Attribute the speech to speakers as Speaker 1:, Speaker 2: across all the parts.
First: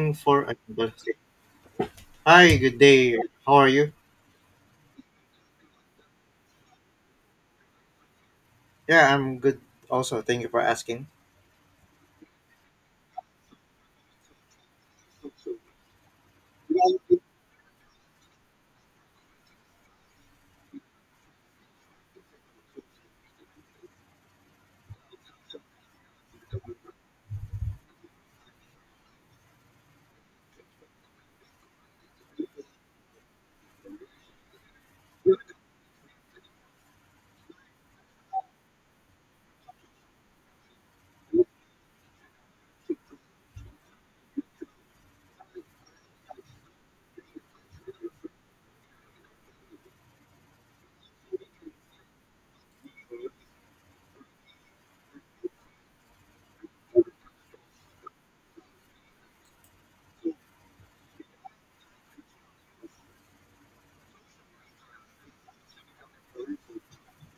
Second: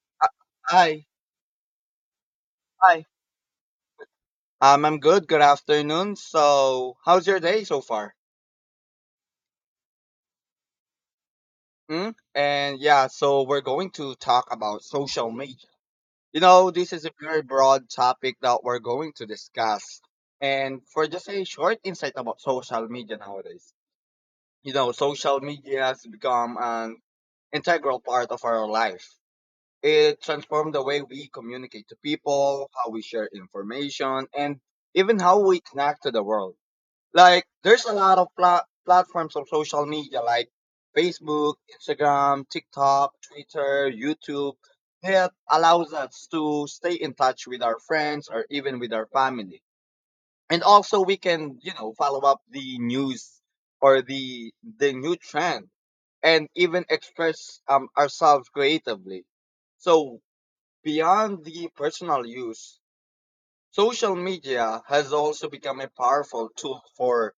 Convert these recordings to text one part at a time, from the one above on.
Speaker 1: In
Speaker 2: Uh,
Speaker 1: for another.
Speaker 2: hi,
Speaker 1: Hi, good
Speaker 2: hi.
Speaker 1: day. How are you?
Speaker 2: I'm good. Good afternoon. So, how's your day so far?
Speaker 1: Yeah, I'm good. Also, thank you for asking.
Speaker 2: Hmm? And yeah, so we're going to talk about social media. You know, this is a very broad topic that we're going to discuss. And for just a short insight about social media nowadays, you know, social media has become an integral part of our life. It transformed the way we communicate to people, how we share information, and even how we connect to the world. Like there's a lot of platforms of social media like Facebook, Instagram, TikTok, Twitter, YouTube that allows us to stay in touch with our friends or even with our family. And also we can, you know, follow up the news or the new trend and even express ourselves creatively. So beyond the personal use, social media has also become a powerful tool for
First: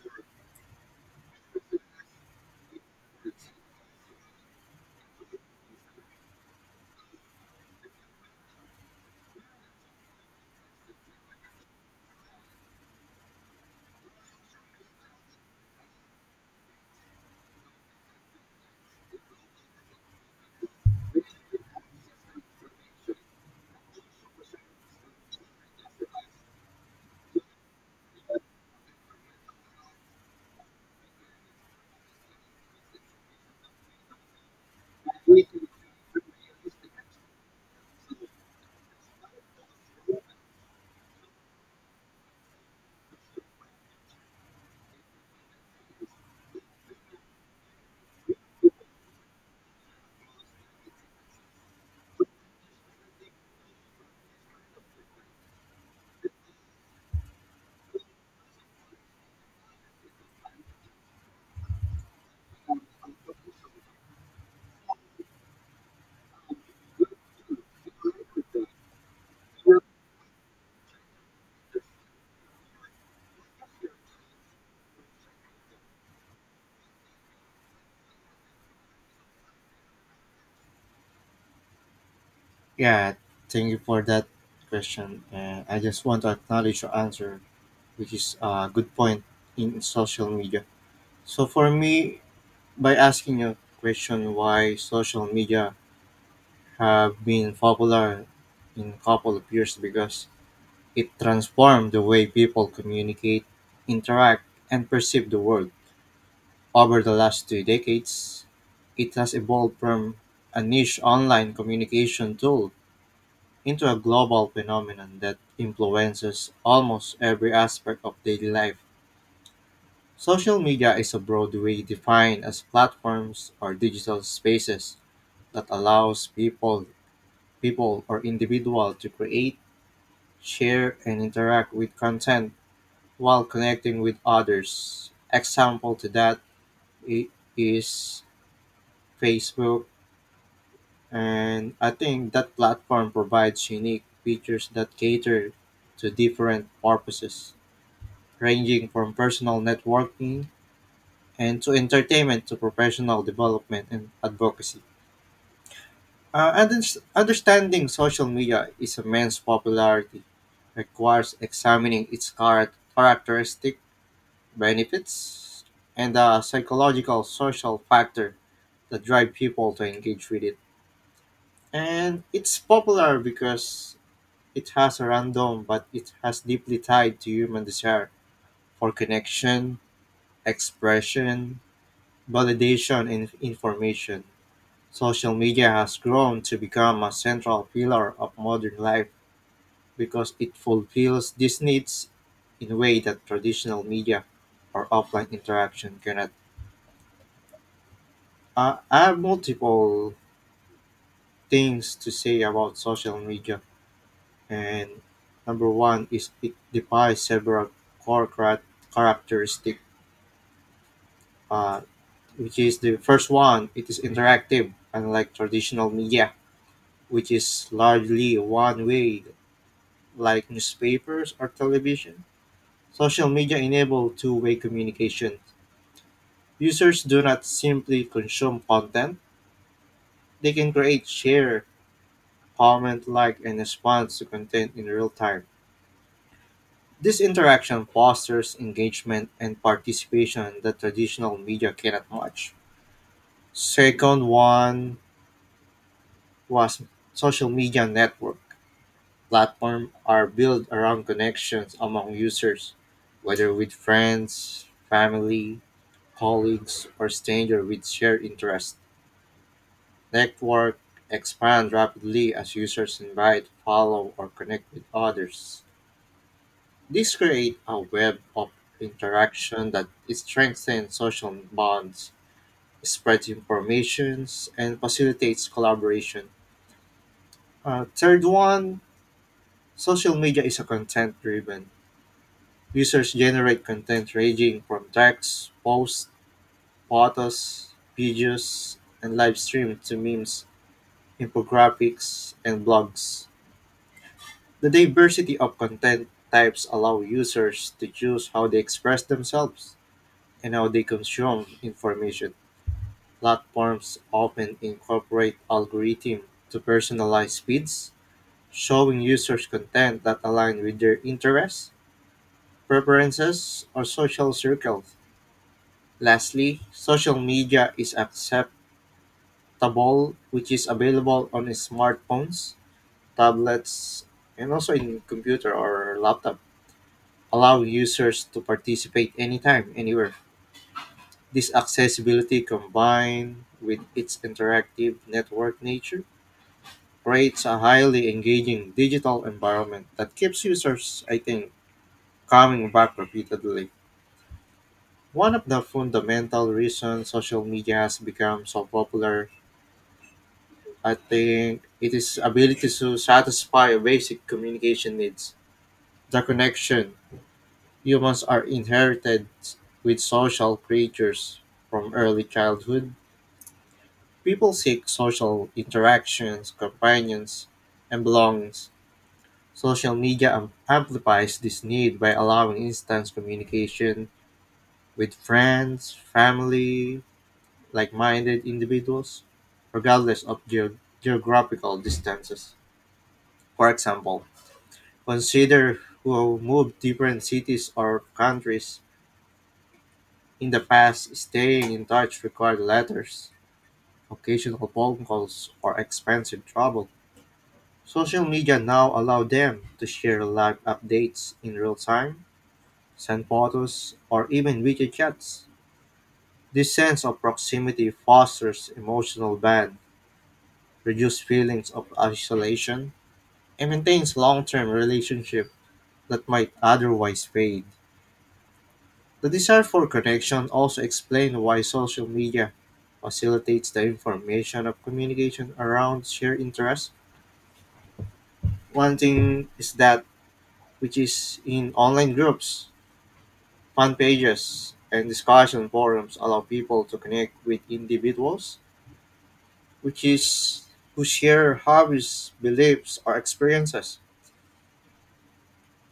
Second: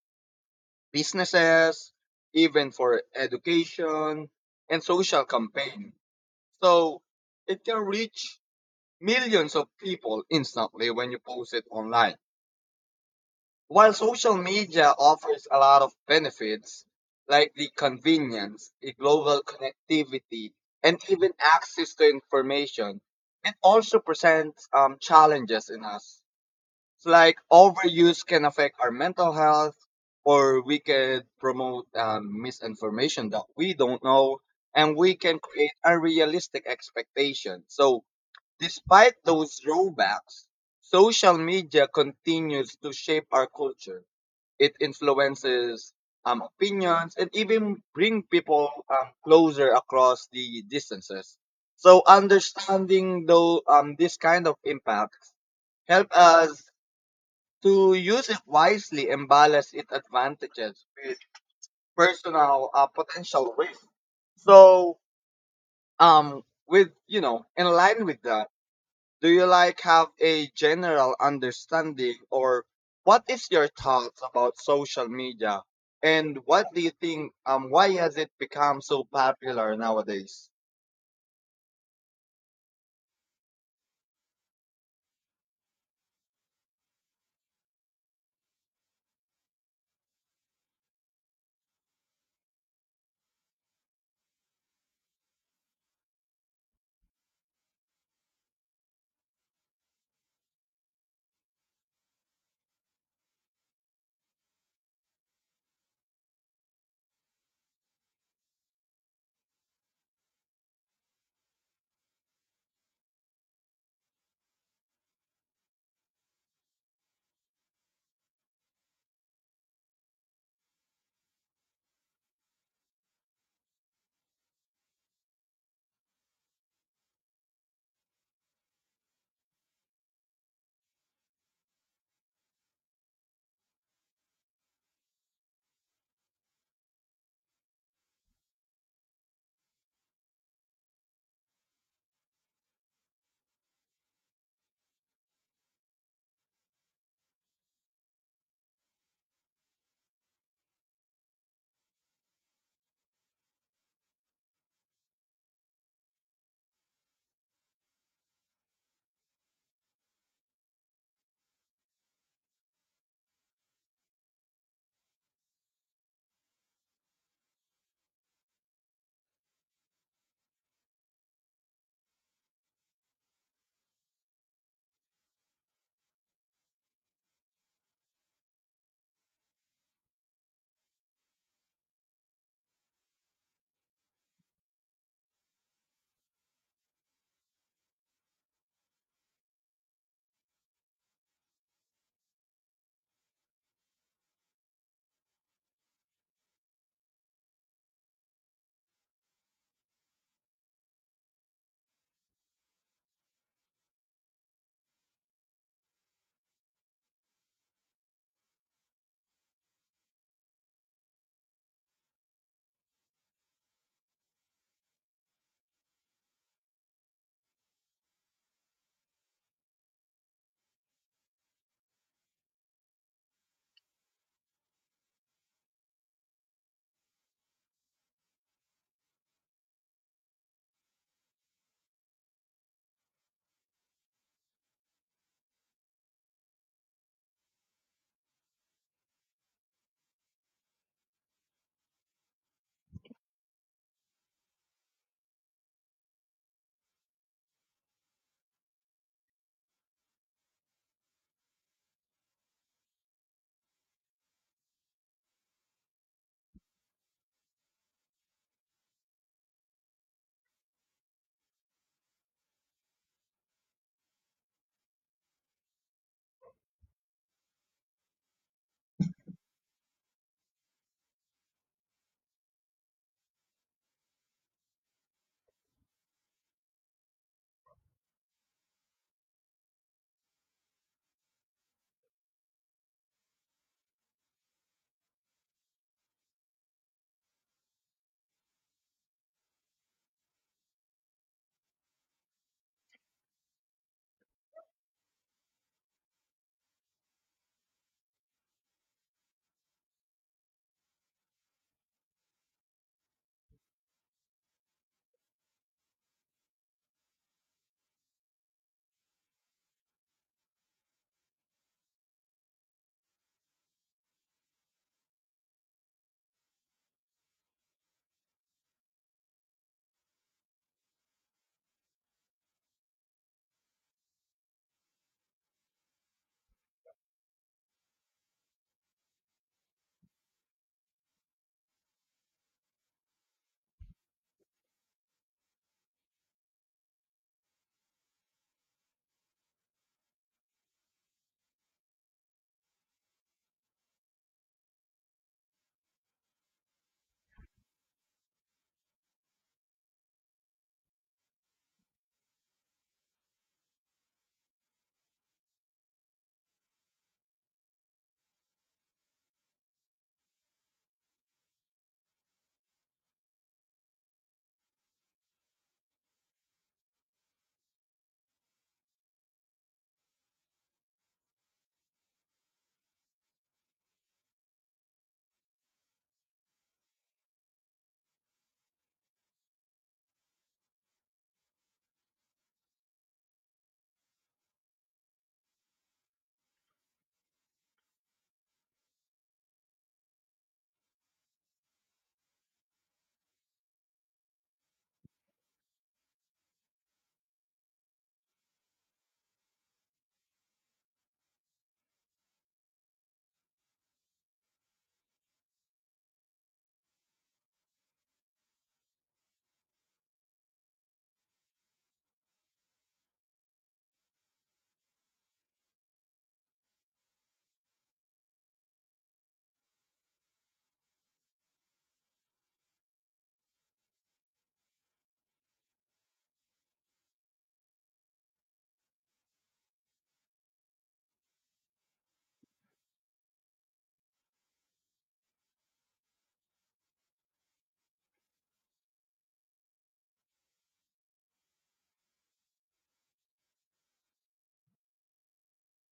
Speaker 2: businesses, even for education and social campaign. So it can reach millions of people instantly when you post it online. While social media offers a lot of benefits like the convenience, the global connectivity, and even access to information, it also presents challenges in us. It's like overuse can affect our mental health, or we could promote misinformation that we don't know, and we can create unrealistic expectations. So, despite those drawbacks, social media continues to shape our culture. It influences opinions and even bring people closer across the distances. So, understanding though this kind of impact help us to use it wisely and balance its advantages with personal potential risk. So, in line with that, do you like have a general understanding or what is your thoughts about social media and what do you think why has it become so popular nowadays?
Speaker 1: Yeah, thank you for that question. And I just want to acknowledge your answer, which is a good point in social media. So for me, by asking your question why social media have been popular in a couple of years because it transformed the way people communicate, interact, and perceive the world. Over the last 2 decades, it has evolved from a niche online communication tool into a global phenomenon that influences almost every aspect of daily life. Social media is a broad way defined as platforms or digital spaces that allows people or individual to create, share and interact with content while connecting with others. Example to that i- is Facebook. And I think that platform provides unique features that cater to different purposes, ranging from personal networking and to entertainment to professional development and advocacy. Understanding social media is immense popularity requires examining its characteristic benefits and the psychological social factor that drive people to engage with it. And it's popular because it has a random but it has deeply tied to human desire for connection, expression, validation and information. Social media has grown to become a central pillar of modern life because it fulfills these needs in a way that traditional media or offline interaction cannot. I have multiple things to say about social media, and number one is it defies several core characteristics, uh, which is the first one. It is interactive, unlike traditional media, which is largely one way, like newspapers or television. Social media enable two-way communication. Users do not simply consume content, they can create, share, comment, like, and respond to content in real time. This interaction fosters engagement and participation that traditional media cannot match. Second one was social media network. Platform are built around connections among users, whether with friends, family, colleagues, or strangers with shared interests. Network expand rapidly as users invite, follow, or connect with others. This creates a web of interaction that strengthens social bonds, spreads information, and facilitates collaboration. Third one, social media is a content driven. Users generate content ranging from texts, posts, photos, videos, and live streams to memes, infographics, and blogs. The diversity of content types allow users to choose how they express themselves and how they consume information. Platforms often incorporate algorithms to personalize feeds, showing users content that align with their interests, preferences, or social circles. Lastly, social media is acceptable, which is available on smartphones, tablets, and also in computer or laptop, allow users to participate anytime, anywhere. This accessibility combined with its interactive network nature creates a highly engaging digital environment that keeps users, I think, coming back repeatedly. One of the fundamental reasons social media has become so popular, I think, it is ability to satisfy basic communication needs. The connection humans are inherited with social creatures from early childhood. People seek social interactions, companions, and belongings. Social media amplifies this need by allowing instant communication with friends, family, like minded individuals, regardless of geographical distances. For example, consider who moved different cities or countries in the past. Staying in touch required letters, occasional phone calls, or expensive travel. Social media now allow them to share live updates in real time, send photos, or even video chats. This sense of proximity fosters emotional bond, reduces feelings of isolation, and maintains long-term relationships that might otherwise fade. The desire for connection also explains why social media facilitates the information of communication around shared interests. One thing is that, which is in online groups, fan pages, and discussion forums allow people to connect with individuals which is who share hobbies, beliefs, or experiences.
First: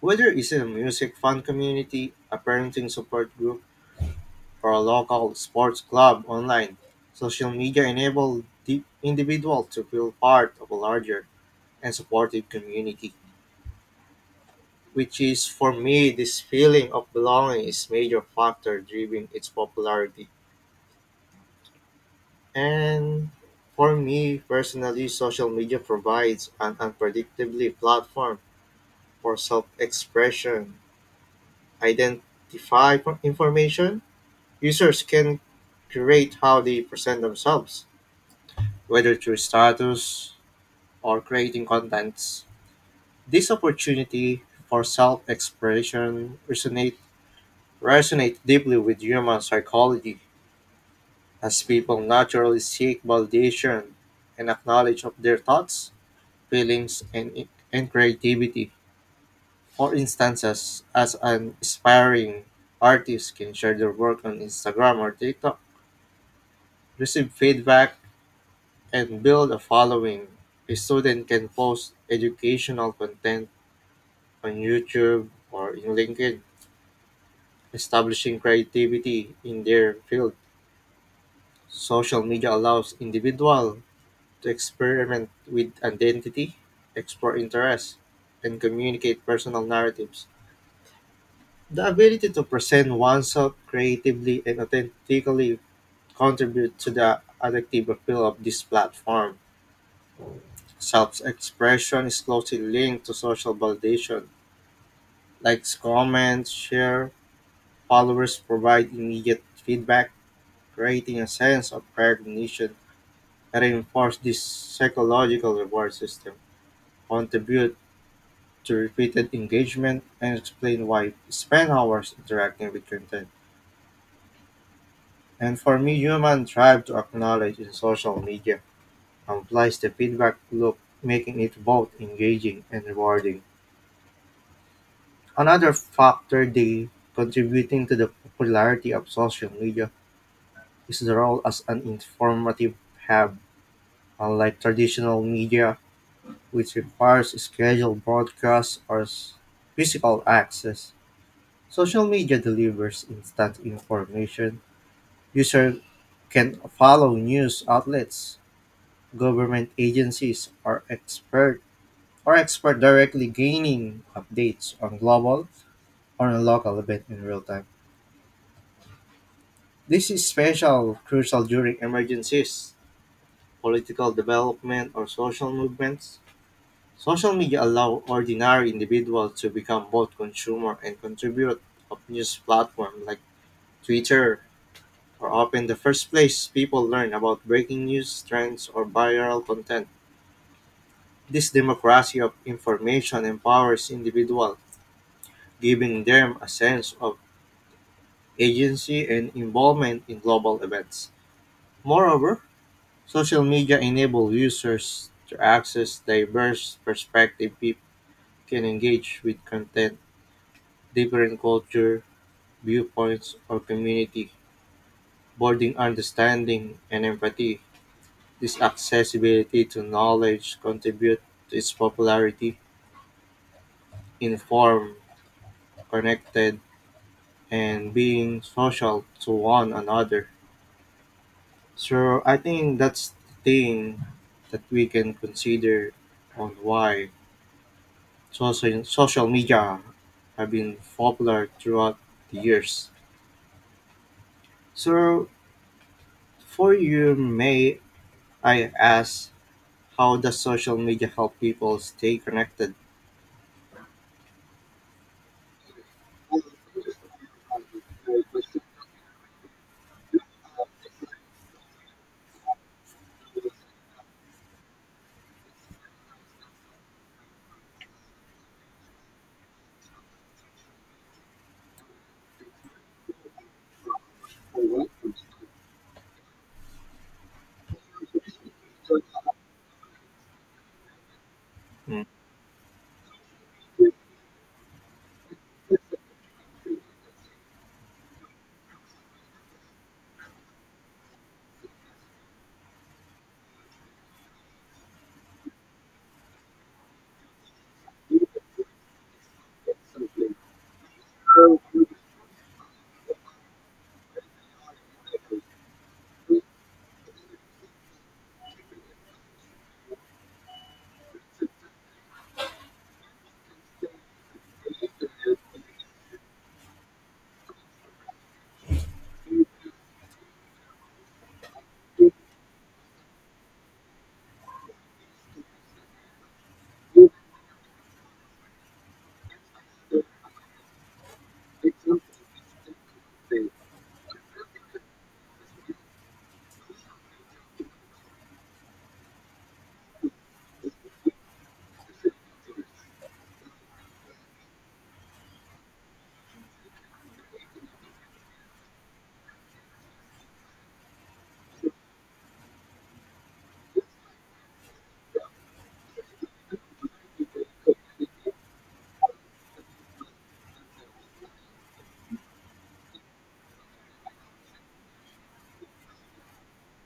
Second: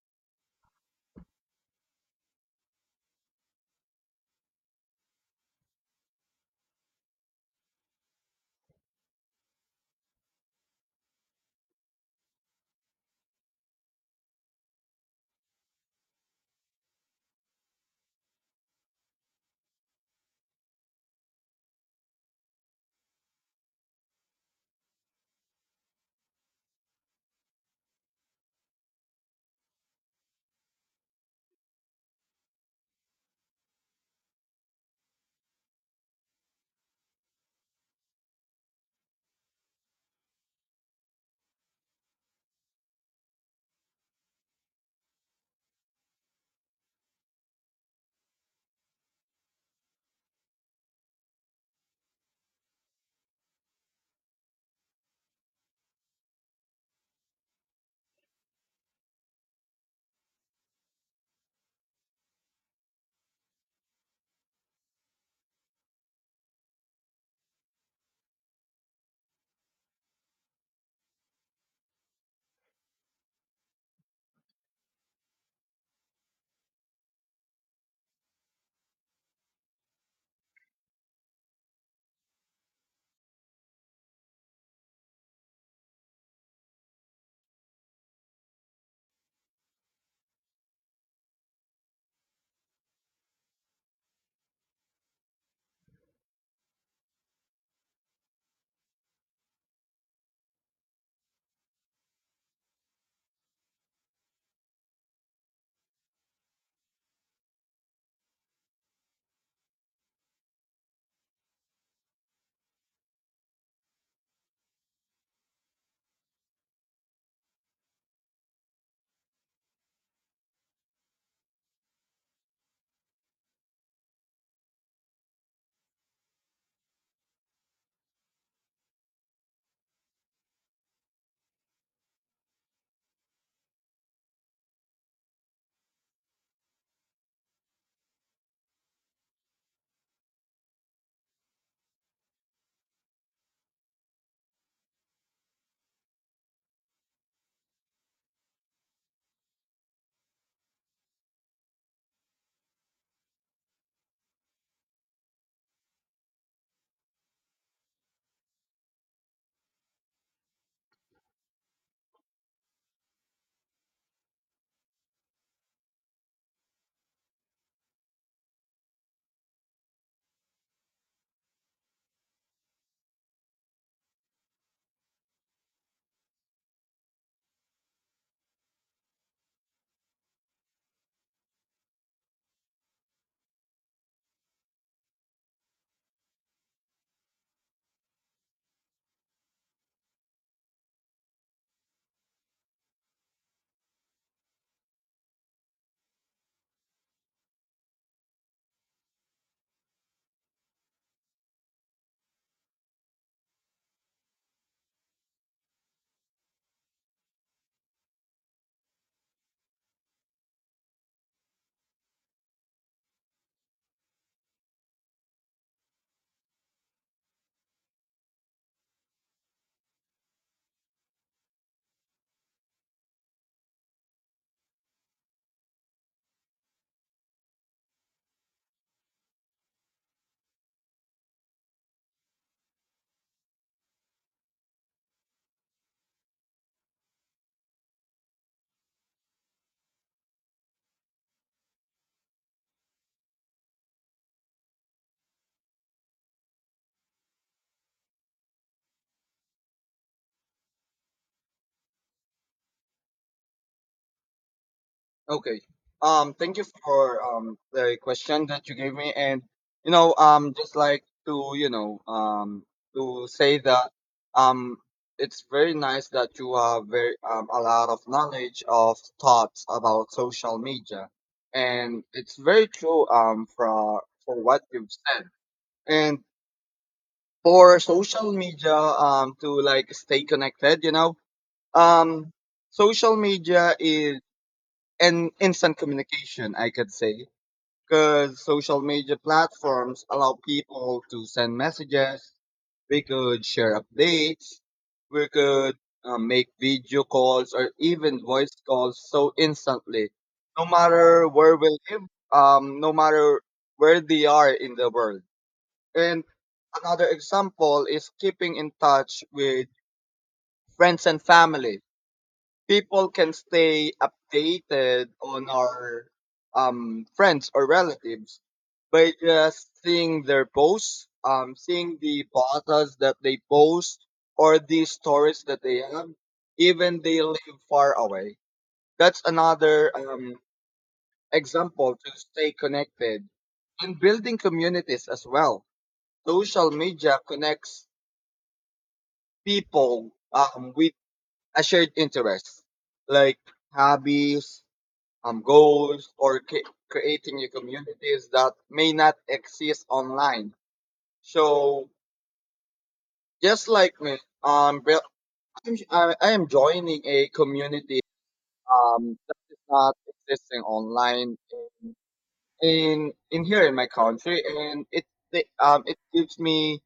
Speaker 1: Whether it's in a music fan community, a parenting support group, for a local sports club online. Social media enable the individual to feel part of a larger and supportive community, which is for me this feeling of belonging is major factor driving its popularity. And for me personally, social media provides an unpredictably platform for self-expression, identify for information. Users can curate how they present themselves, whether through status, or creating contents. This opportunity for self expression resonate deeply with human psychology, as people naturally seek validation and acknowledge of their thoughts, feelings, and creativity. For instances, as an aspiring artist can share their work on Instagram or TikTok, receive feedback, and build a following, a student can post educational content on YouTube or in LinkedIn, establishing creativity in their field. Social media allows individuals to experiment with identity, explore interests, and communicate personal narratives. The ability to present oneself creatively and authentically contribute to the addictive appeal of this platform. Self-expression is closely linked to social validation. Likes, comments, share, followers provide immediate feedback creating a sense of recognition that reinforce this psychological reward system, contribute to repeated engagement, and explain why we spend hours interacting with content. And for me, human drive to acknowledge in social media implies the feedback loop, making it both engaging and rewarding. Another factor they contributing to the popularity of social media is the role as an informative hub. Unlike traditional media which requires scheduled broadcasts or physical access. Social media delivers instant information. Users can follow news outlets, government agencies, or expert directly gaining updates on global or on local event in real time. This is special crucial during emergencies, political development, or social movements. Social media allow ordinary individuals to become both consumer and contributor of news platforms like Twitter are often the first place people learn about breaking news, trends, or viral content. This democracy of information empowers individuals, giving them a sense of agency and involvement in global events. Moreover, social media enable users to access diverse perspectives people can engage with content, different culture, viewpoints or community, building understanding and empathy. This accessibility to knowledge contribute to its popularity, informed, connected, and being social to one another. So I think that's the thing that we can consider on why social media have been popular throughout the years. So for you, may I ask, how does social media help people stay connected?
Speaker 2: Okay. Thank you for the question that you gave me, and you know, just like to you know, to say that um, it's very nice that you have very a lot of knowledge of thoughts about social media, and it's very true for what you've said, and for social media to like stay connected, you know,
Speaker 1: Mm.
Speaker 2: um, social media is an instant communication, I could say because social media platforms allow people to send messages, we could share updates, we could make video calls or even voice calls so instantly, no matter where we live, no matter where they are in the world. And another example is keeping in touch with friends and family. People can stay updated on our friends or relatives by just seeing their posts, seeing the photos that they post or the stories that they have, even they live far away. That's another example to stay connected and building communities as well. Social media connects people with a shared interest like hobbies, goals or creating your communities that may not exist online. So just like me, um, well, I am joining a community that is not existing online in, in here in my country, and it gives me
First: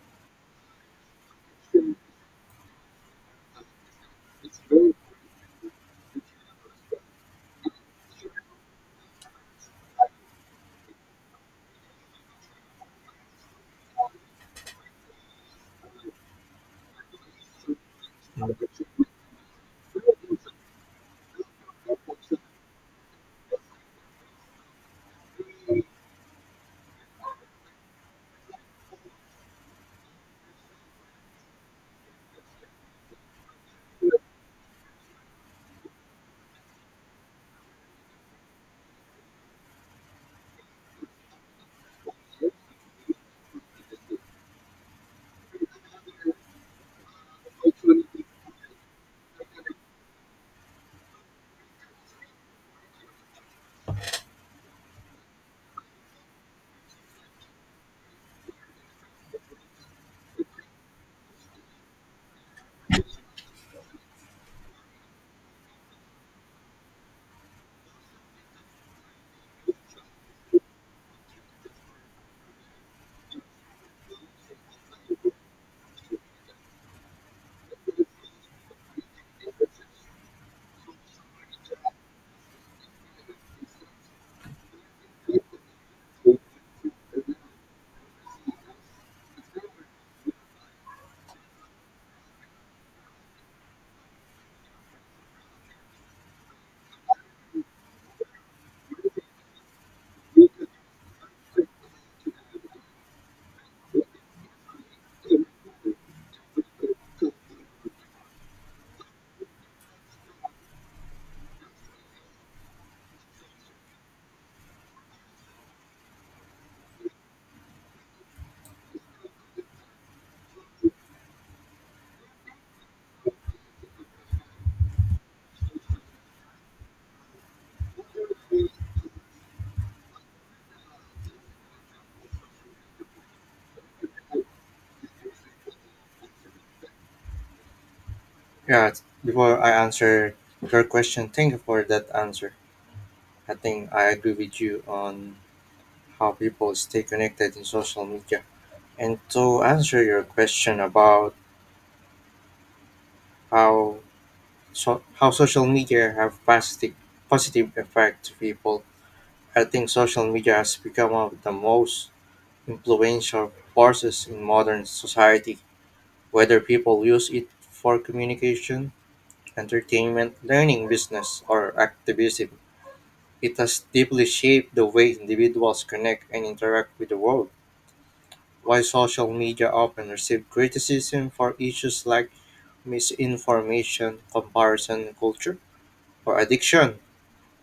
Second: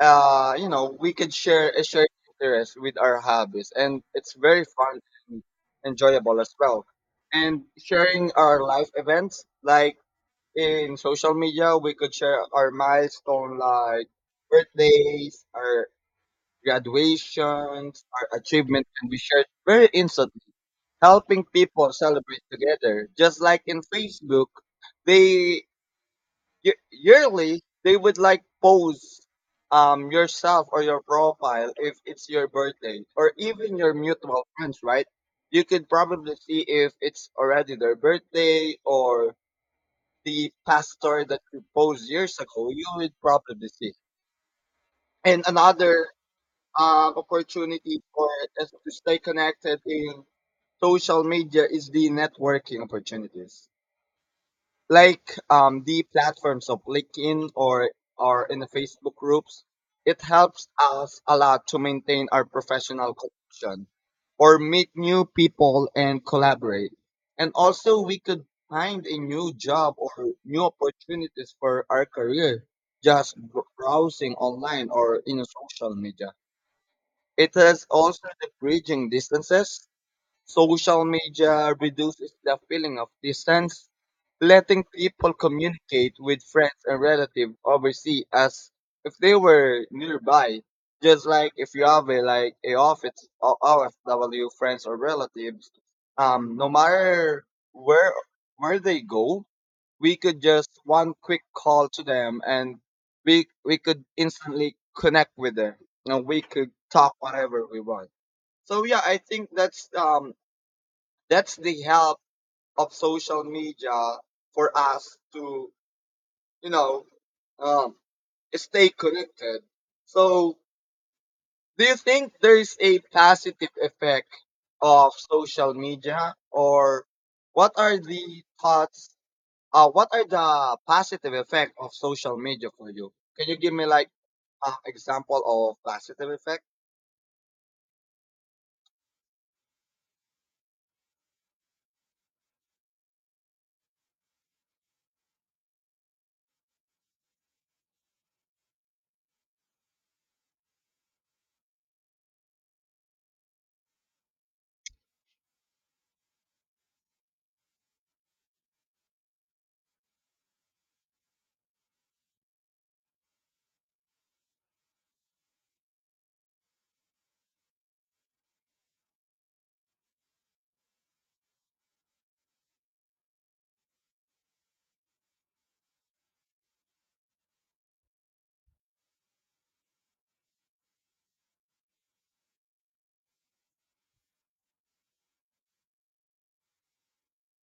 Speaker 2: you know we could share a shared interest with our hobbies, and it's very fun and enjoyable as well. And sharing our life events like in social media, we could share our milestone like birthdays, our graduations, our achievements can be shared very instantly, helping people celebrate together. Just like in Facebook, they yearly they would like post yourself or your profile if it's your birthday or even your mutual friends, right? You could probably see if it's already their birthday or the pastor that proposed years ago, you would probably see. And another opportunity for us to stay connected in social media is the networking opportunities like the platforms of LinkedIn or in the Facebook groups, it helps us a lot to maintain our professional connection or meet new people and collaborate. And also we could find a new job or new opportunities for our career just browsing online or in social media. It has also the bridging distances. Social media reduces the feeling of distance, letting people communicate with friends and relatives overseas as if they were nearby. Just like if you have a like a office or OFW friends or relatives, no matter where where they go, we could just one quick call to them and we could instantly connect with them and we could talk whatever we want. So yeah, I think that's the help of social media for us to, you know, um, stay connected. So, do you think there is a positive effect of social media, or what are the thoughts? What are the positive effect of social media for you? Can you give me like an example of positive effect?
Speaker 1: Yeah, before I answer your question, thank you for that answer. I think I agree with you on how people stay connected in social media. And to answer your question about how how social media have positive effect to people, I think social media has become one of the most influential forces in modern society. Whether people use it for communication, entertainment, learning, business, or activism, it has deeply shaped the way individuals connect and interact with the world. While social media often receive criticism for issues like misinformation, comparison culture, or addiction,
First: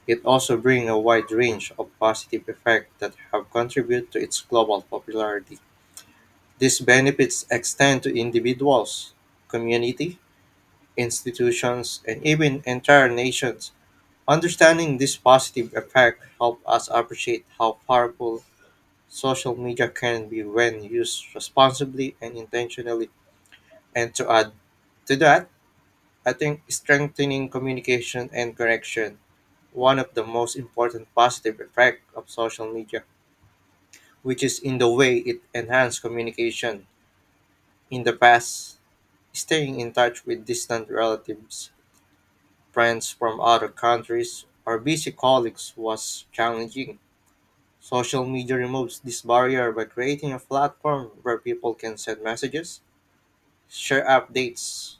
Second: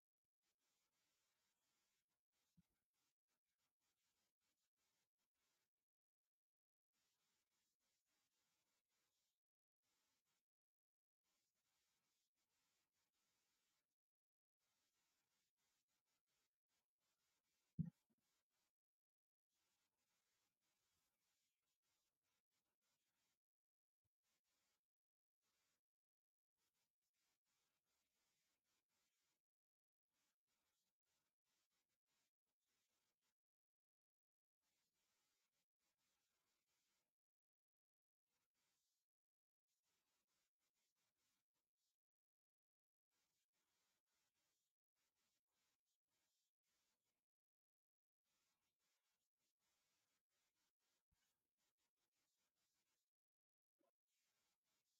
Speaker 1: it also brings a wide range of positive effects that have contributed to its global popularity. These benefits extend to individuals, community, institutions, and even entire nations. Understanding this positive effect help us appreciate how powerful social media can be when used responsibly and intentionally. And to add to that, I think strengthening communication and connection, one of the most important positive effect of social media, which is in the way it enhanced communication. In the past, staying in touch with distant relatives, friends from other countries, or busy colleagues was challenging. Social media removes this barrier by creating a platform where people can send messages, share updates,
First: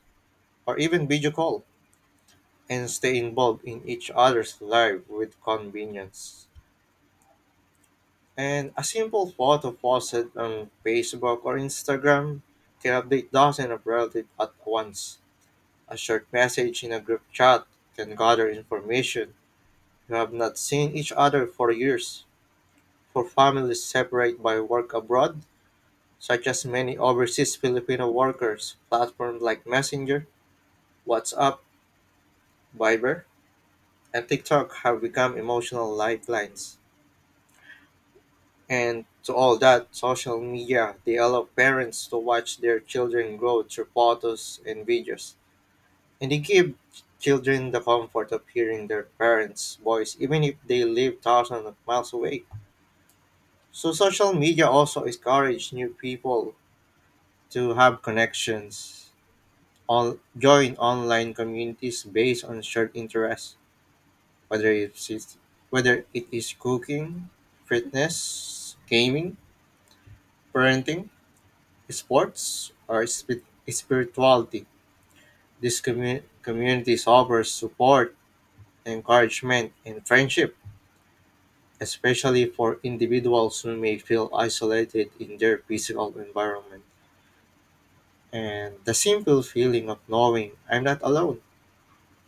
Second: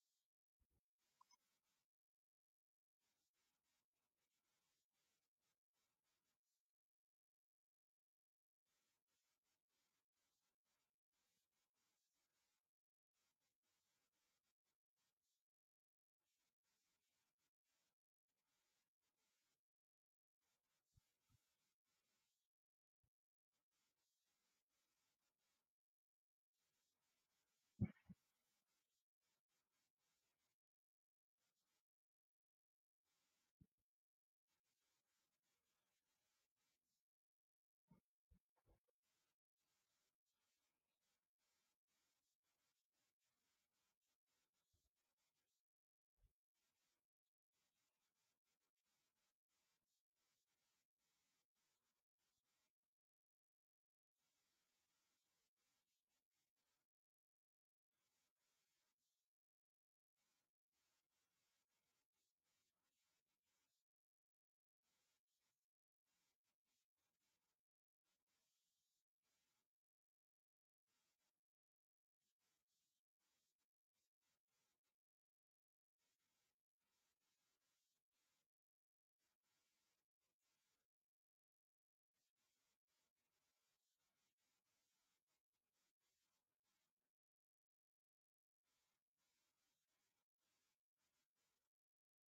Speaker 1: or even video call and stay involved in each other's life with convenience. And a simple photo posted on Facebook or Instagram can update dozens of relatives at once. A short message in a group chat can gather information you have not seen each other for years. For families separated by work abroad, such as many overseas Filipino workers, platforms like Messenger, WhatsApp, Viber, and TikTok have become emotional lifelines. And to all that, social media, they allow parents to watch their children grow through photos and videos. And they give children the comfort of hearing their parents' voice, even if they live thousands of miles away. So social media also encourages new people to have connections on, join online communities based on shared interests, whether it's it's- whether it is cooking, fitness, gaming, parenting, sports, or spirituality. These communities offer support, encouragement, and friendship, especially for individuals who may feel isolated in their physical environment. And the simple feeling of knowing I'm not alone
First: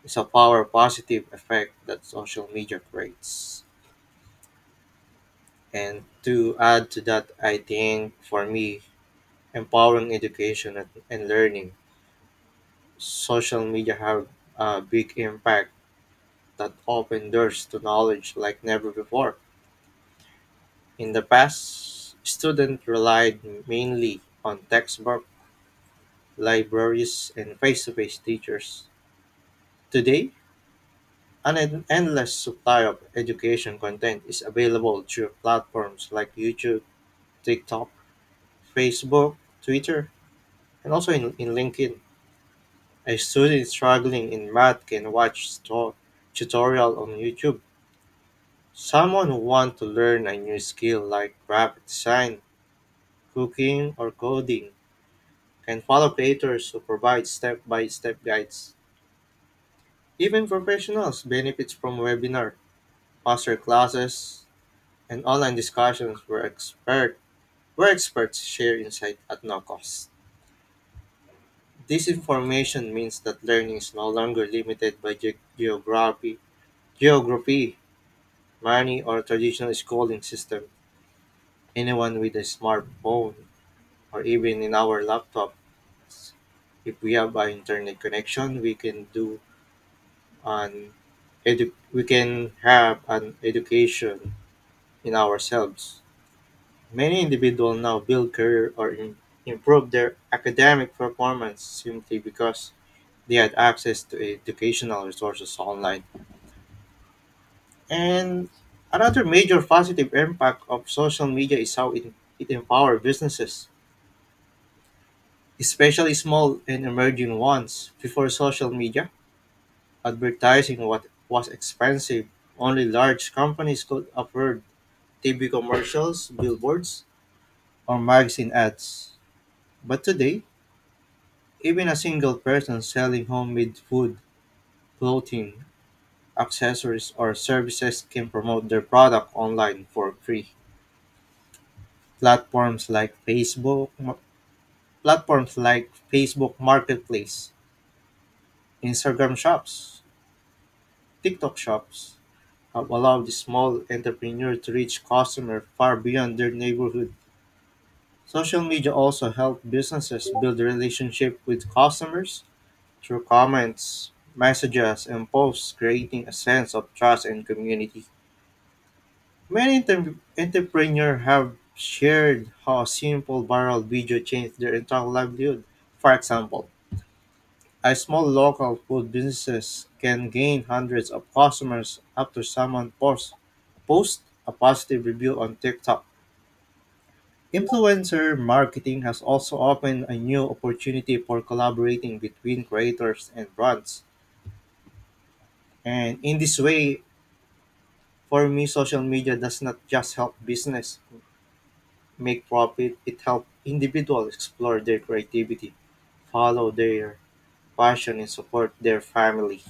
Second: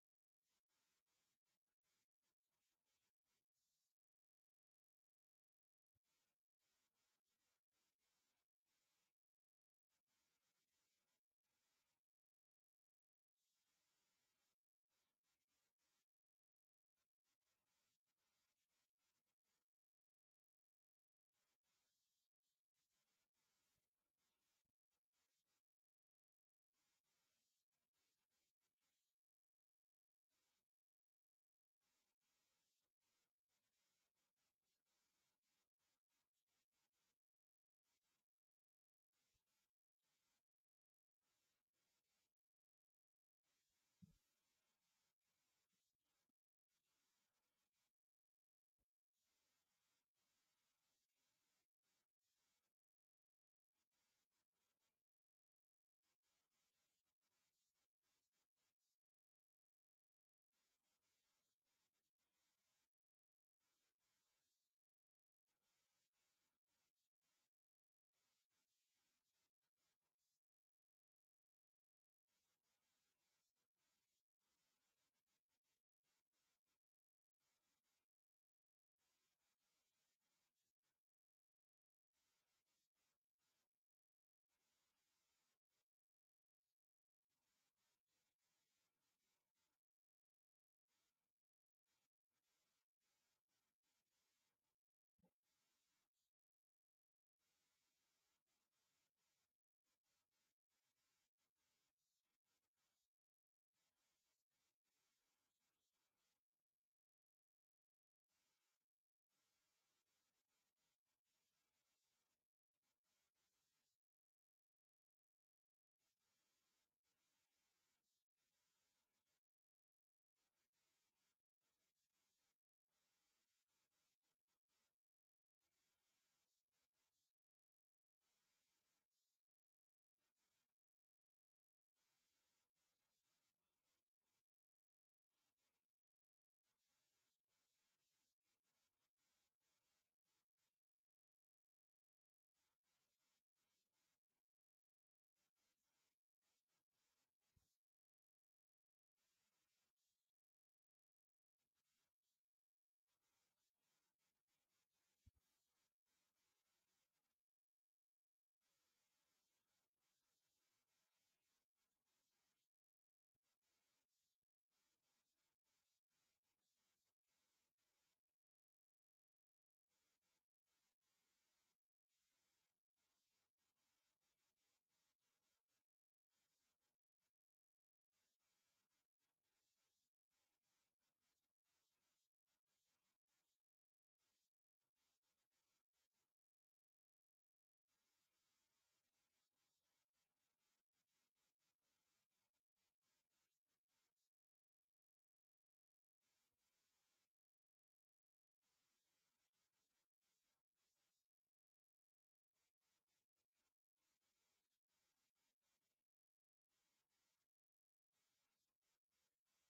Speaker 1: is a power positive effect that social media creates. And to add to that, I think for me, empowering education and learning, social media have a big impact that open doors to knowledge like never before. In the past, students relied mainly on textbook, libraries, and face-to-face teachers. Today, an endless supply of education content is available through platforms like YouTube, TikTok, Facebook, Twitter, and also in LinkedIn. A student struggling in math can watch tutorial on YouTube. Someone who wants to learn a new skill like graphic design, cooking, or coding can follow creators who provide step-by-step guides. Even professionals benefits from webinar, master classes, and online discussions where experts share insight at no cost. This information means that learning is no longer limited by geography, money, or traditional schooling system. Anyone with a smartphone or even in our laptops, if we have an internet connection, an we can have an education in ourselves. Many individuals now build career or improve their academic performance simply because they had access to educational resources online. And another major positive impact of social media is how it empowers businesses, especially small and emerging ones. Before social media, advertising what was expensive. Only large companies could afford TV commercials, billboards, or magazine ads. But today, even a single person selling homemade food, clothing, accessories, or services can promote their product online for free. platforms like Facebook, Platforms like Facebook Marketplace, Instagram Shops, TikTok Shops have allowed small entrepreneurs to reach customers far beyond their neighborhood. Social media also help businesses build relationship with customers through comments, messages, and posts, creating a sense of trust and community. Many entrepreneurs have shared how a simple viral video changed their entire livelihood. For example, a small local food business can gain hundreds of customers after someone posts a positive review on TikTok. Influencer marketing has also opened a new opportunity for collaborating between creators and brands. And in this way, for me, social media does not just help business make profit, it helps individuals explore their creativity, follow their passion, and support their family.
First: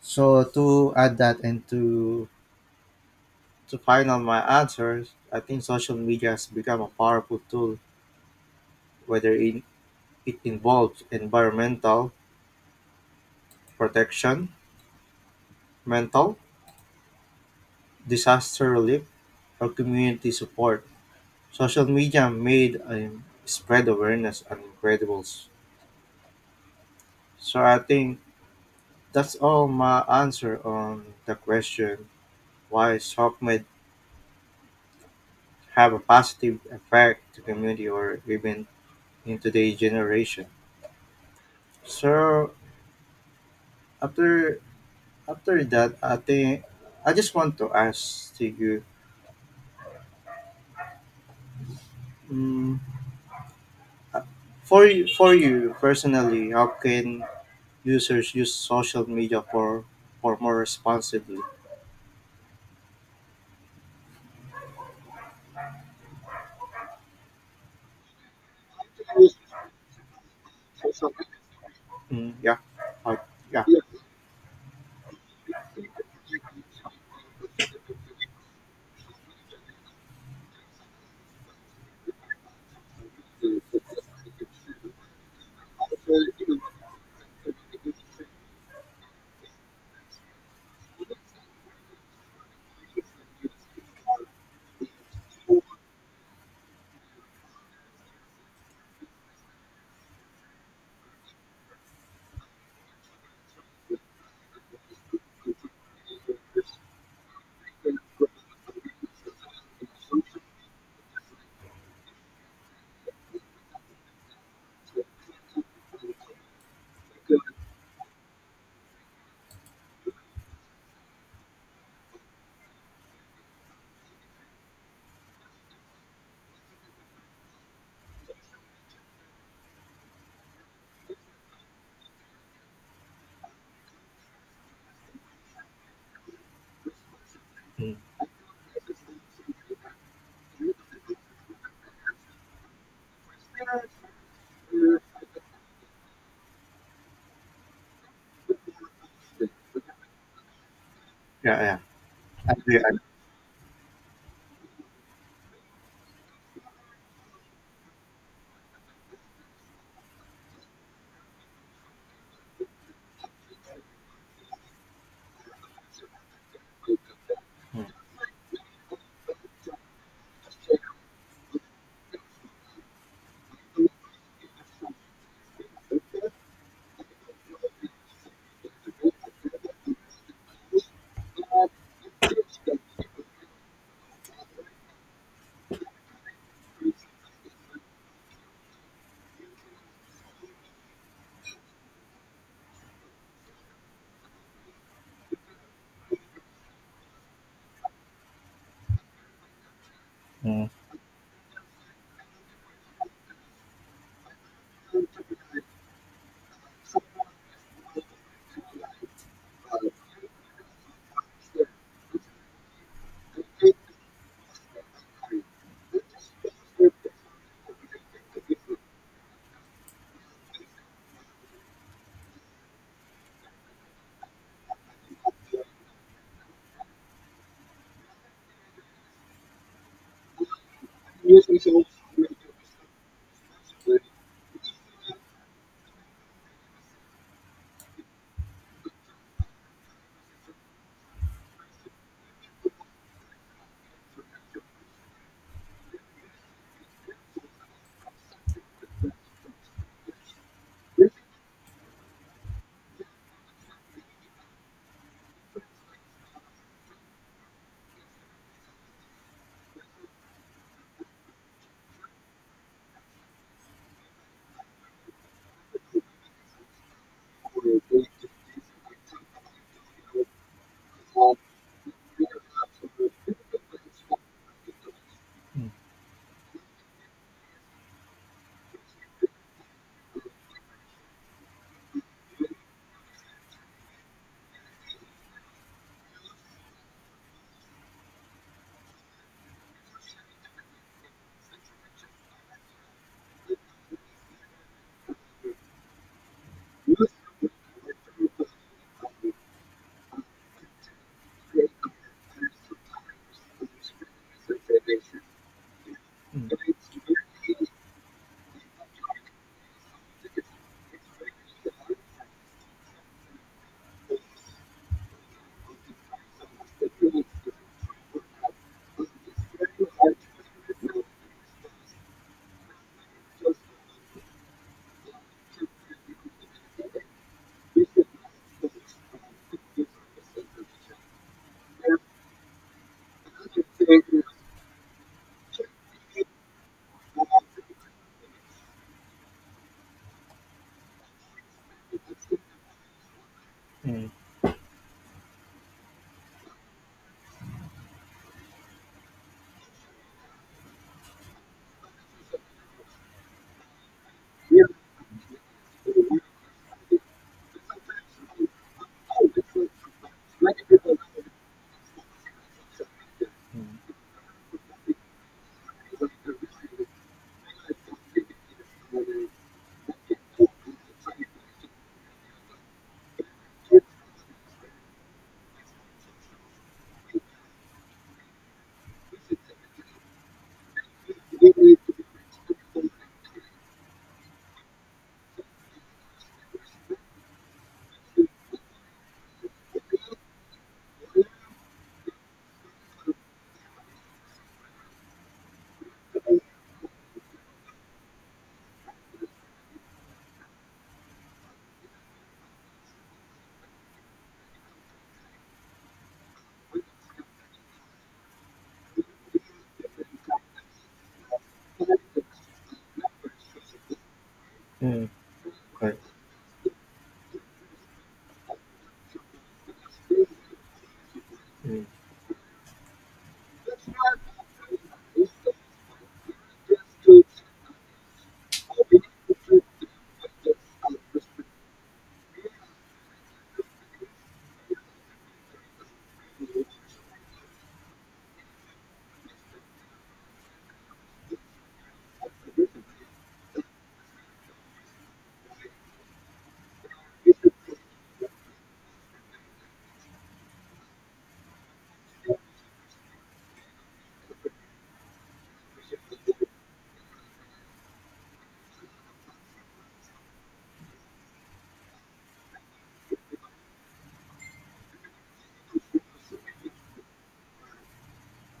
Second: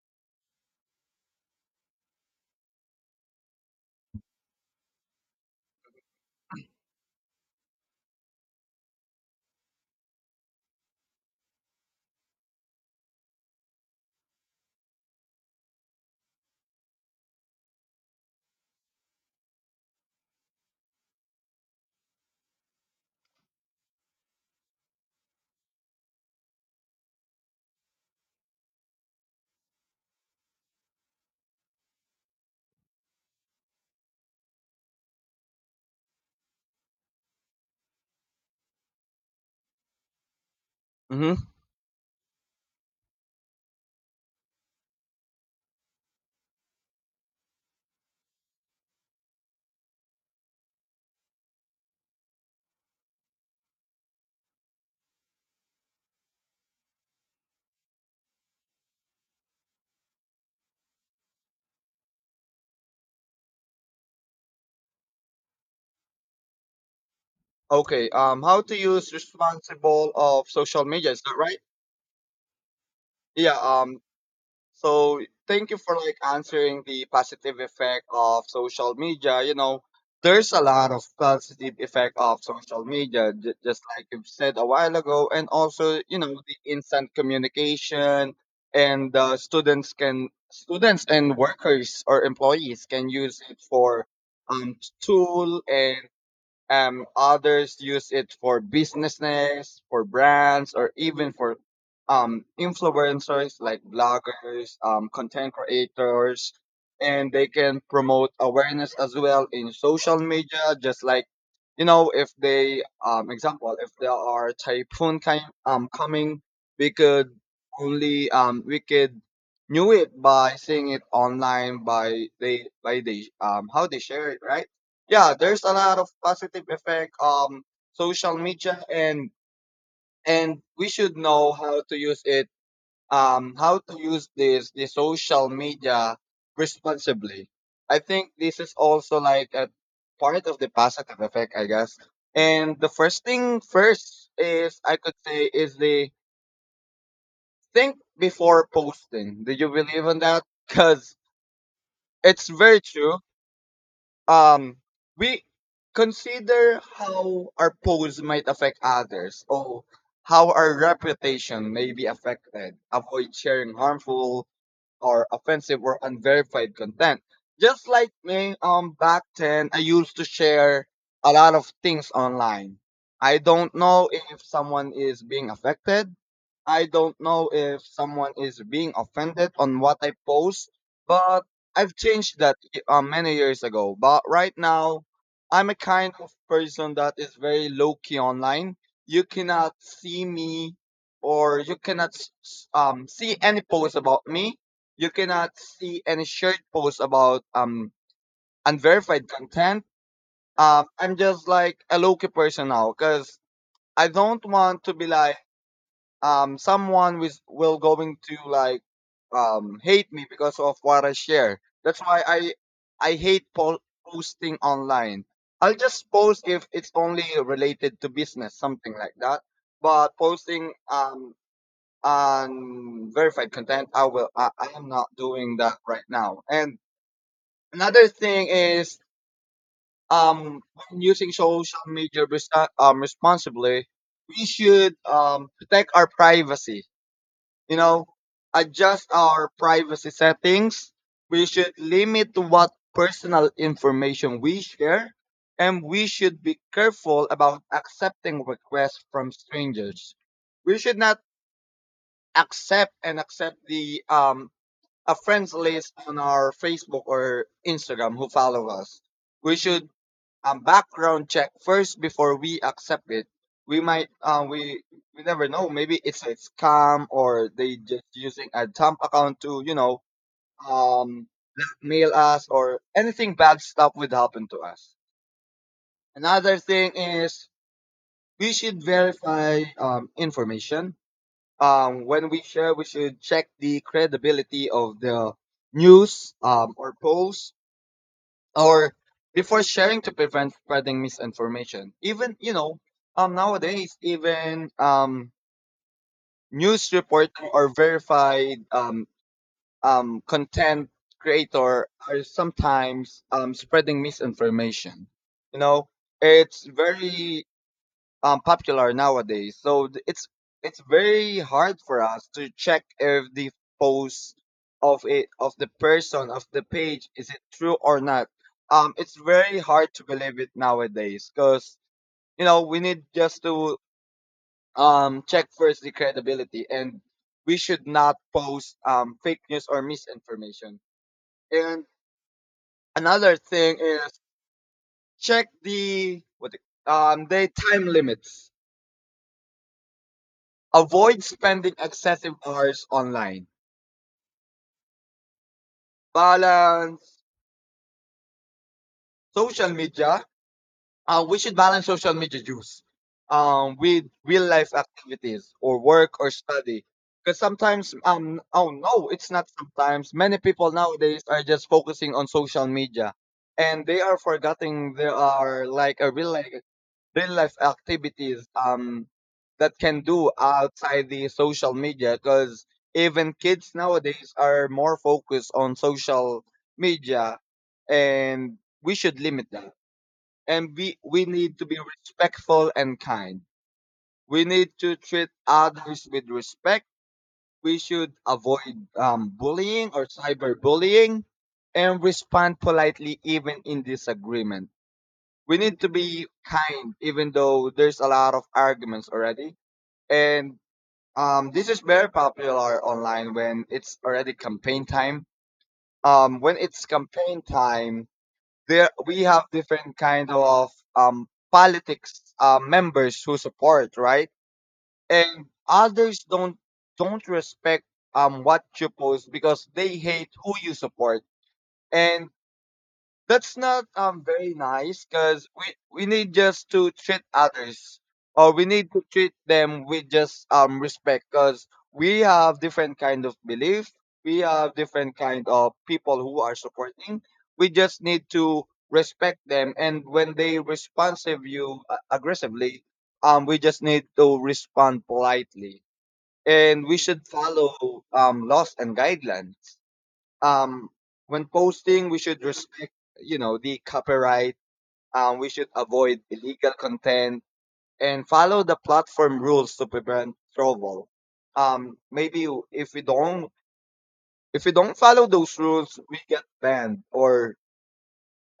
Speaker 1: So to add that and to final my answer, I think social media has become a powerful tool, whether in, it involves environmental protection, mental, disaster relief, or community support. Social media made spread awareness and incredible. So I think that's all my answer on the question why soap may have a positive effect to community or even in today's generation.
Speaker 2: Hmm.
Speaker 1: So after After that, I think I just want to ask to you, mm, for you, personally, how can users use social media for more responsibly?
Speaker 2: Okay. How to use responsible of social media? Is that right?
Speaker 1: Mm, yeah, I,
Speaker 2: Yeah.
Speaker 1: yeah,
Speaker 2: So thank you for like answering the positive effect of social media. You know, there's a lot of positive effect of social media, just like you've said a while ago, and also you know the instant communication and students can students and workers or employees can use it for tool and others use it for businesses, for brands, or even for influencers like bloggers, content creators, and they can promote awareness as well in social media. Just like you know, if they, example, if there are typhoon kind coming, we could only we could knew it by seeing it online by they how they share it, right? Yeah, there's a lot of positive effect social media, and we should know how to use it, how to use this the social media responsibly.
Speaker 1: mm,
Speaker 2: I think this is also like a part of the positive effect, I guess. And the first thing first is I could say is the think before posting. Do you believe in that? Because
Speaker 1: yeah, yeah.
Speaker 2: it's
Speaker 1: I agree.
Speaker 2: very true. Um we consider how our pose might affect others or how our reputation may be affected. Avoid sharing harmful or offensive or unverified content. Just
Speaker 1: Mm,
Speaker 2: like me, back then, I used to share a lot of things online. I don't know if someone is being affected. I don't know if someone is being offended on what I post, but I've changed that many years ago. But right now, I'm a kind of person that is very low key online. You cannot see me or you cannot see any post about me. You cannot see any shared posts about unverified content.
Speaker 1: mm,
Speaker 2: I'm just like a low-key person now because I don't want to be like someone with will going to like hate me because of what I share. That's why I hate posting online. I'll just post if it's only related to business, something like that. But posting on verified content, I will. I am not doing that right now, and another thing is um, when using social media responsibly, we should protect our privacy. You know, adjust our privacy settings. We should limit what personal information we share, and we should be careful about accepting requests from strangers. We should not accept the a friends list on our Facebook or Instagram who follow us. We should a background check first before we accept it. We might, we never know. Maybe it's a scam or they just using a dump account to, you know, um, mail us or anything bad stuff would happen to us.
Speaker 1: mm,
Speaker 2: Another thing is we should verify information. When we share, we should check the credibility of the news or post or before sharing to prevent spreading misinformation. Even you know, nowadays even news reporting or verified content creator are sometimes spreading misinformation. You know, it's
Speaker 1: mm,
Speaker 2: very popular nowadays. So it's very hard for us to check if the post of it of the person of the page is it true or not. It's very hard to believe it nowadays because you know we need just to check first the credibility and we should not post fake news or misinformation. And another thing is check the the time limits. Avoid spending excessive hours online.
Speaker 1: mm,
Speaker 2: Balance social media. We should balance social media use with real life activities or work or study. Because sometimes, oh no, it's not sometimes. Many people nowadays are just focusing on social media, and
Speaker 1: mm,
Speaker 2: they are forgetting there are like a real life activities that can do outside the social media, because even kids nowadays are more focused on social media, and we should limit that. And we need to be respectful and kind. We need to treat others with respect. We should avoid bullying or cyberbullying, and respond politely even in disagreement. We need to be kind even though there's a lot of arguments already. And this is very popular online when it's already campaign time. Um, when it's campaign time, there we have different kind of um, politics members who support, right,
Speaker 1: mm,
Speaker 2: and
Speaker 1: okay,
Speaker 2: others don't. Don't respect what you post because they hate who you support.
Speaker 1: mm.
Speaker 2: And that's not very nice, because we need just to treat others, or we need to treat them with just respect, because we have different kind of belief, we have different kind of people who are supporting. We just need to respect them. And when they responsive you aggressively, we just need to respond politely. And we should follow laws and guidelines. um when posting, we should respect, you know, the copyright. We should avoid illegal content and follow the platform rules to prevent trouble. Maybe if we don't, if we don't follow those rules, we get banned, or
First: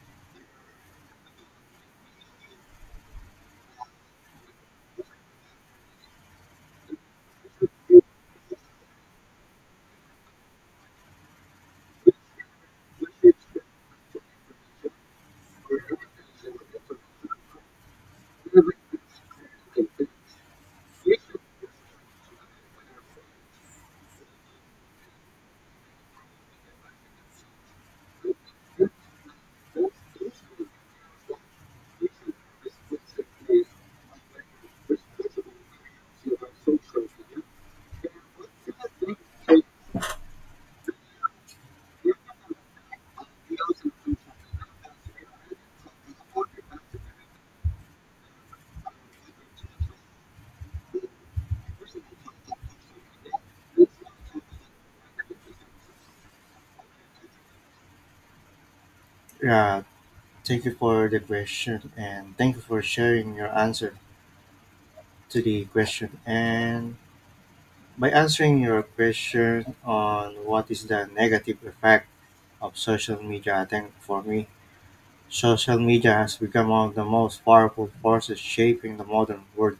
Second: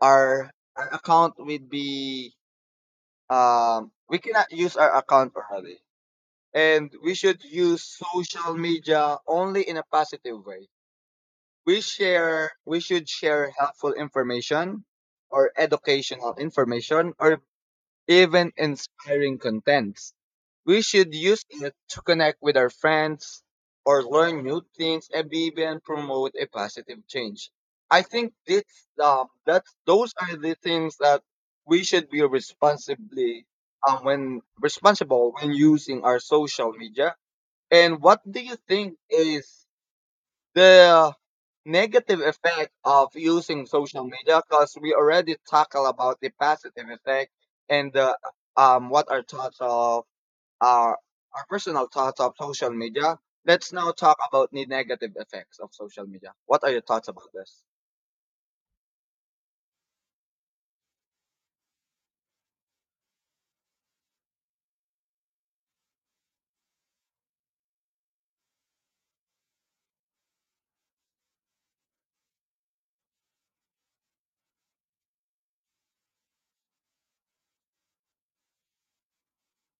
Speaker 2: our our account will be, we cannot use our account already. And we should use social media only in a positive way. We should share helpful information or educational information or even inspiring contents. We should use it to connect with our friends or learn new things and even promote a positive change. I think this, that those are the things that we should be responsibly, when responsible when using our social media. And what do you think is the negative effect of using social media, because we already tackle about the positive effect and the, what our thoughts of our our personal thoughts of social media. Let's now talk about the negative effects of social media. What are your thoughts about this?
Speaker 1: Yeah, thank you for the question and thank you for sharing your answer to the question. And by answering your question on what is the negative effect of social media, I think for me, social media has become one of the most powerful forces shaping the modern world,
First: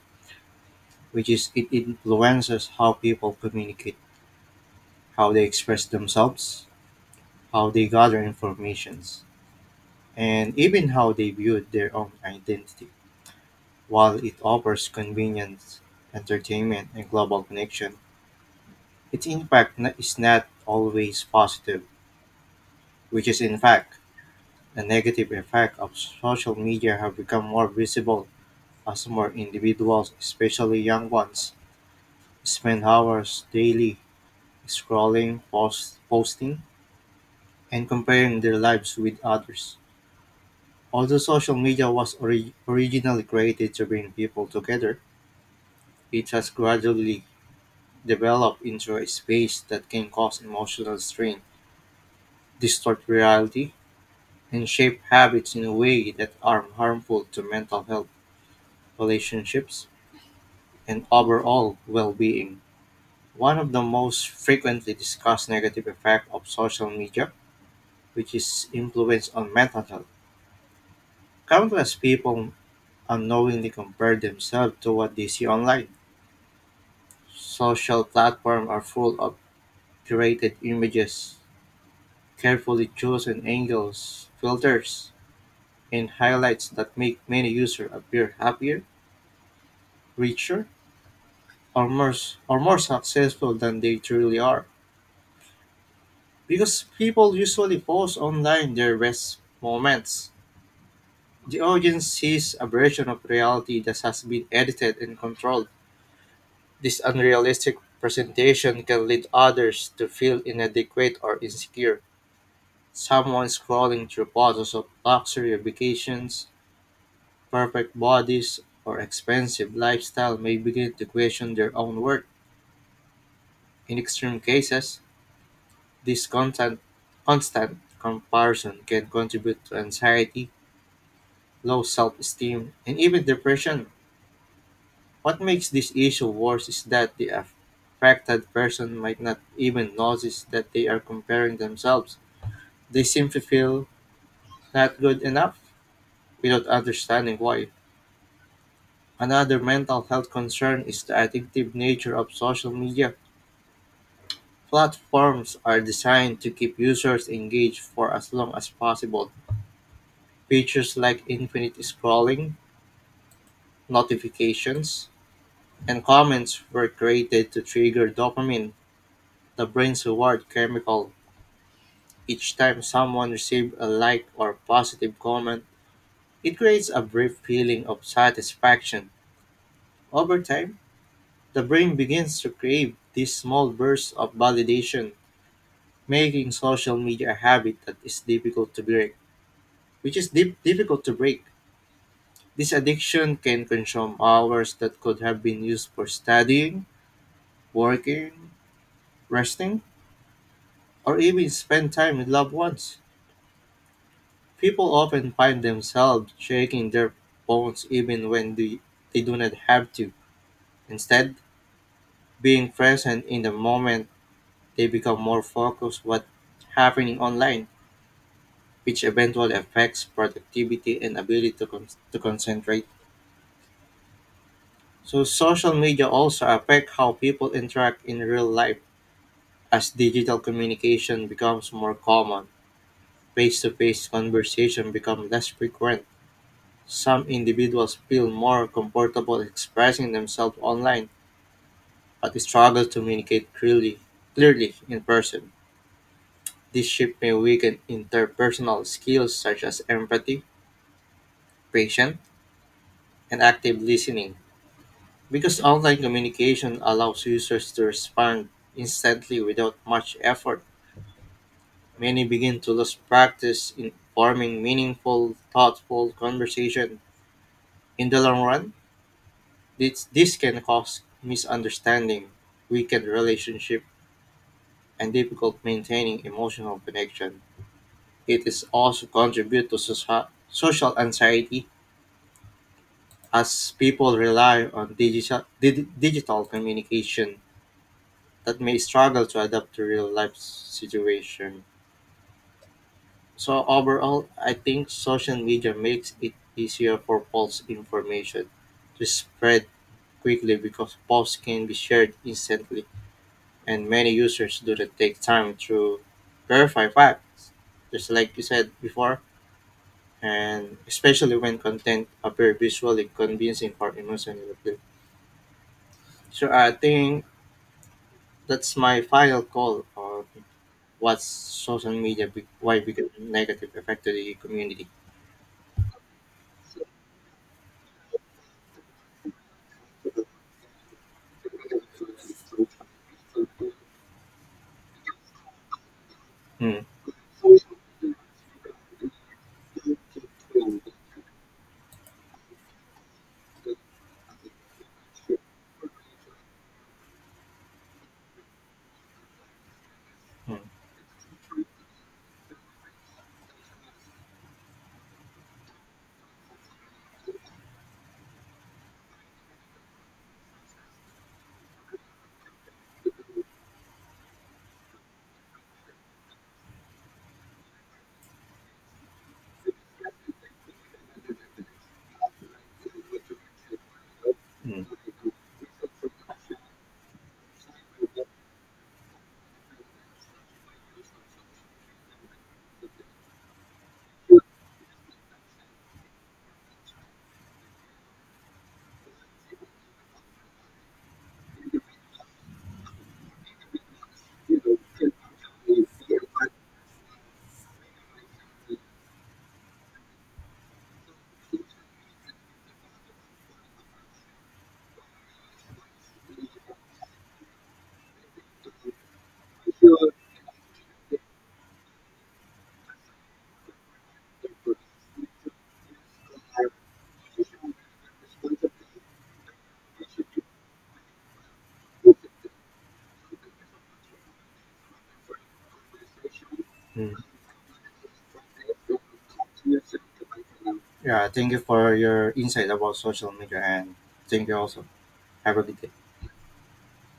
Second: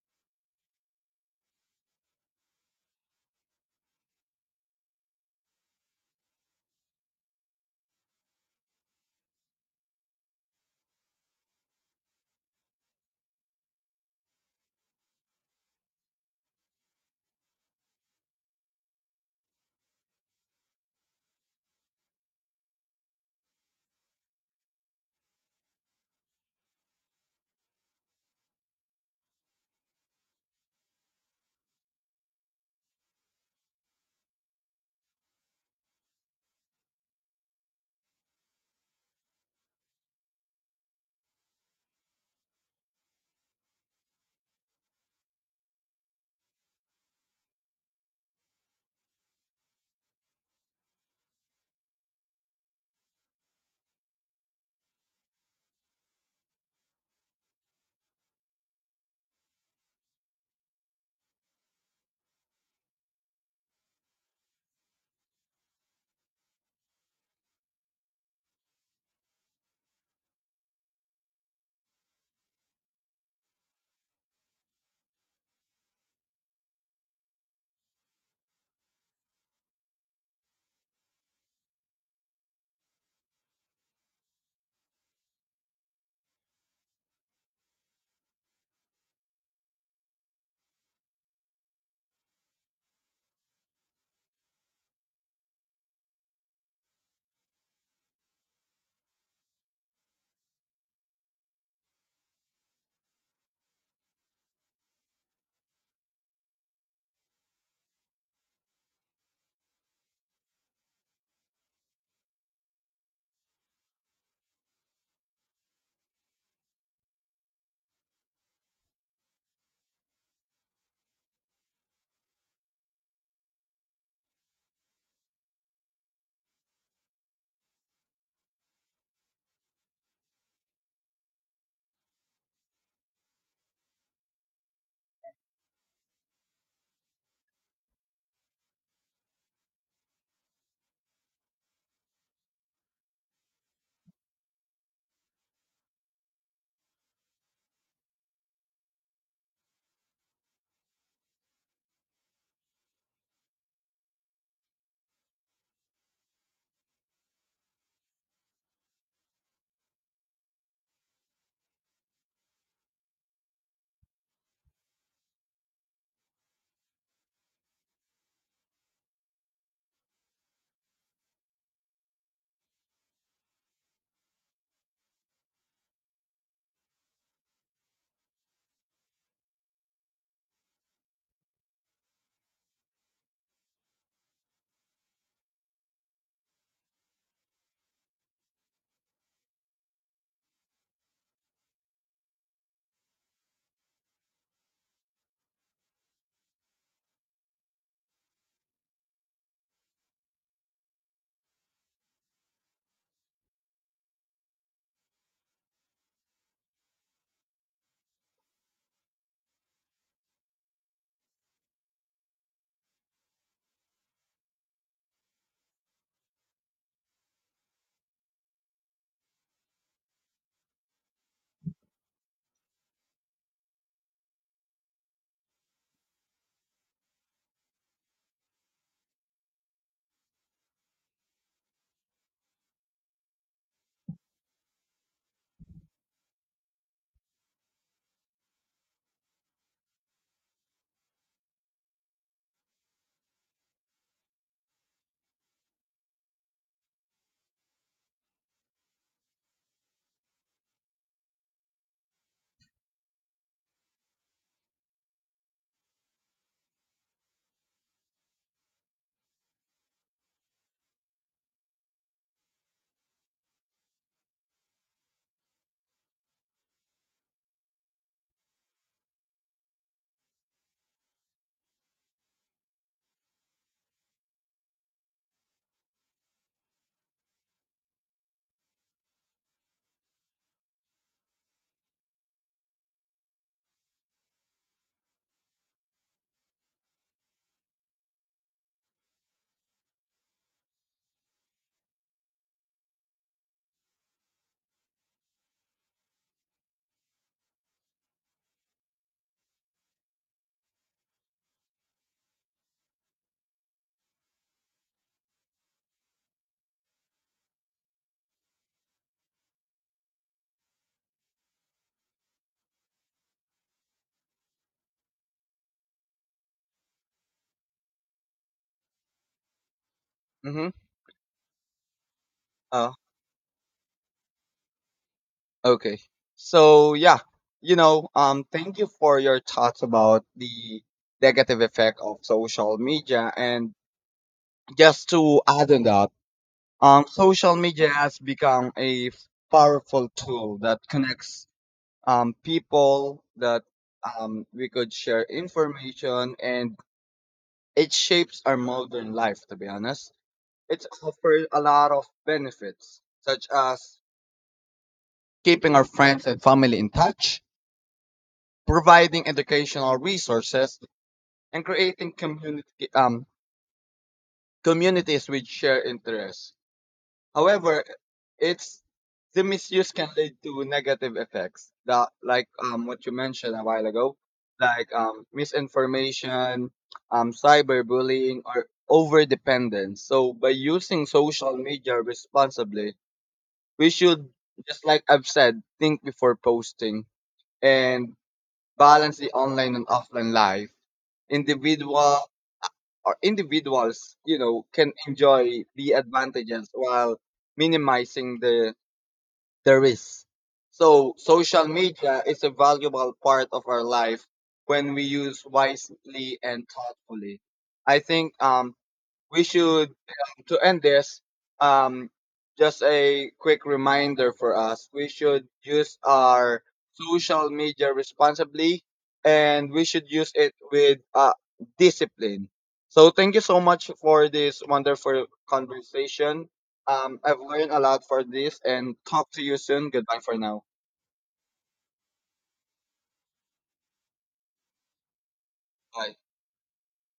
Speaker 1: which is it influences how people communicate, how they express themselves, how they gather informations, and even how they view their own identity. While it offers convenience, entertainment, and global connection, its impact is not always positive, which is in fact a negative effect of social media have become more visible. As more individuals, especially young ones, spend hours daily scrolling, posting, and comparing their lives with others. Although social media was originally created to bring people together, it has gradually developed into a space that can cause emotional strain, distort reality, and shape habits in a way that are harmful to mental health, relationships, and overall well being. One of the most frequently discussed negative effect of social media, which is influence on mental health. Countless people unknowingly compare themselves to what they see online. Social platforms are full of curated images, carefully chosen angles, filters, and highlights that make many users appear happier, richer, or more, or more successful than they truly are. Because people usually post online their best moments. The audience sees a version of reality that has been edited and controlled. This unrealistic presentation can lead others to feel inadequate or insecure. Someone scrolling through photos of luxury vacations, perfect bodies, or expensive lifestyle may begin to question their own worth. In extreme cases, this constant comparison can contribute to anxiety, low self esteem, and even depression. What makes this issue worse is that the affected person might not even notice that they are comparing themselves. They simply feel not good enough without understanding why. Another mental health concern is the addictive nature of social media. Platforms are designed to keep users engaged for as long as possible. Features like infinite scrolling, notifications, and comments were created to trigger dopamine, the brain's reward chemical. Each time someone receives a like or positive comment, it creates a brief feeling of satisfaction. Over time, the brain begins to crave these small bursts of validation, making social media a habit that is difficult to break, which is difficult to break. This addiction can consume hours that could have been used for studying, working, resting, or even spend time with loved ones. People often find themselves shaking their bones even when they do not have to. Instead, being present in the moment, they become more focused what's happening online, which eventually affects productivity and ability to concentrate. So, social media also affect how people interact in real life. As digital communication becomes more common, face-to-face conversation becomes less frequent. Some individuals feel more comfortable expressing themselves online but struggle to communicate clearly in person. This shift may weaken interpersonal skills such as empathy, patience, and active listening. Because online communication allows users to respond instantly without much effort, many begin to lose practice in forming meaningful, thoughtful conversation. In the long run, this can cause misunderstanding, weaken relationship, and difficult maintaining emotional connection. It is also contribute to social anxiety as people rely on digital communication that may struggle to adapt to real life situation. So overall, I think social media makes it easier for false information to spread quickly because posts can be shared instantly and many users do not take time to verify facts, just like you said before, and especially when content appear visually convincing or emotionally appealing. So I think that's my final call on
Speaker 2: Mm-hmm.
Speaker 1: what's social media, why
Speaker 2: uh
Speaker 1: become negative effect to the community.
Speaker 2: okay, so yeah, you know, thank you for your thoughts about the negative effect of social media. And just to add on that,
Speaker 1: Mm,
Speaker 2: Social media has become a powerful tool that connects people, that we could share information, and it shapes our modern life, to be honest.
Speaker 1: mm,
Speaker 2: It offers a lot of benefits, such as keeping our friends and family in touch, providing educational resources, and creating community, um, communities with shared interests. However, it's the misuse can lead to negative effects that, like what you mentioned a while ago,
Speaker 1: mm,
Speaker 2: like misinformation, cyberbullying, or over dependence. So by using social media responsibly, we should, just like I've said, think before posting and balance the online and offline life. Individual or individuals, you know, can enjoy the advantages while minimizing the there is. So social media is a valuable part of our life when we use wisely and thoughtfully. I think we should, to end this, um just a quick reminder for us, we should use our social media responsibly, and we should use it with discipline. So thank you so much for this wonderful conversation.
Speaker 1: mm.
Speaker 2: I've learned a lot for this, and talk to you soon. Goodbye for now.
Speaker 1: Yeah, thank you for your insight about social media, and thank you also. Have a good day.
Speaker 2: Bye.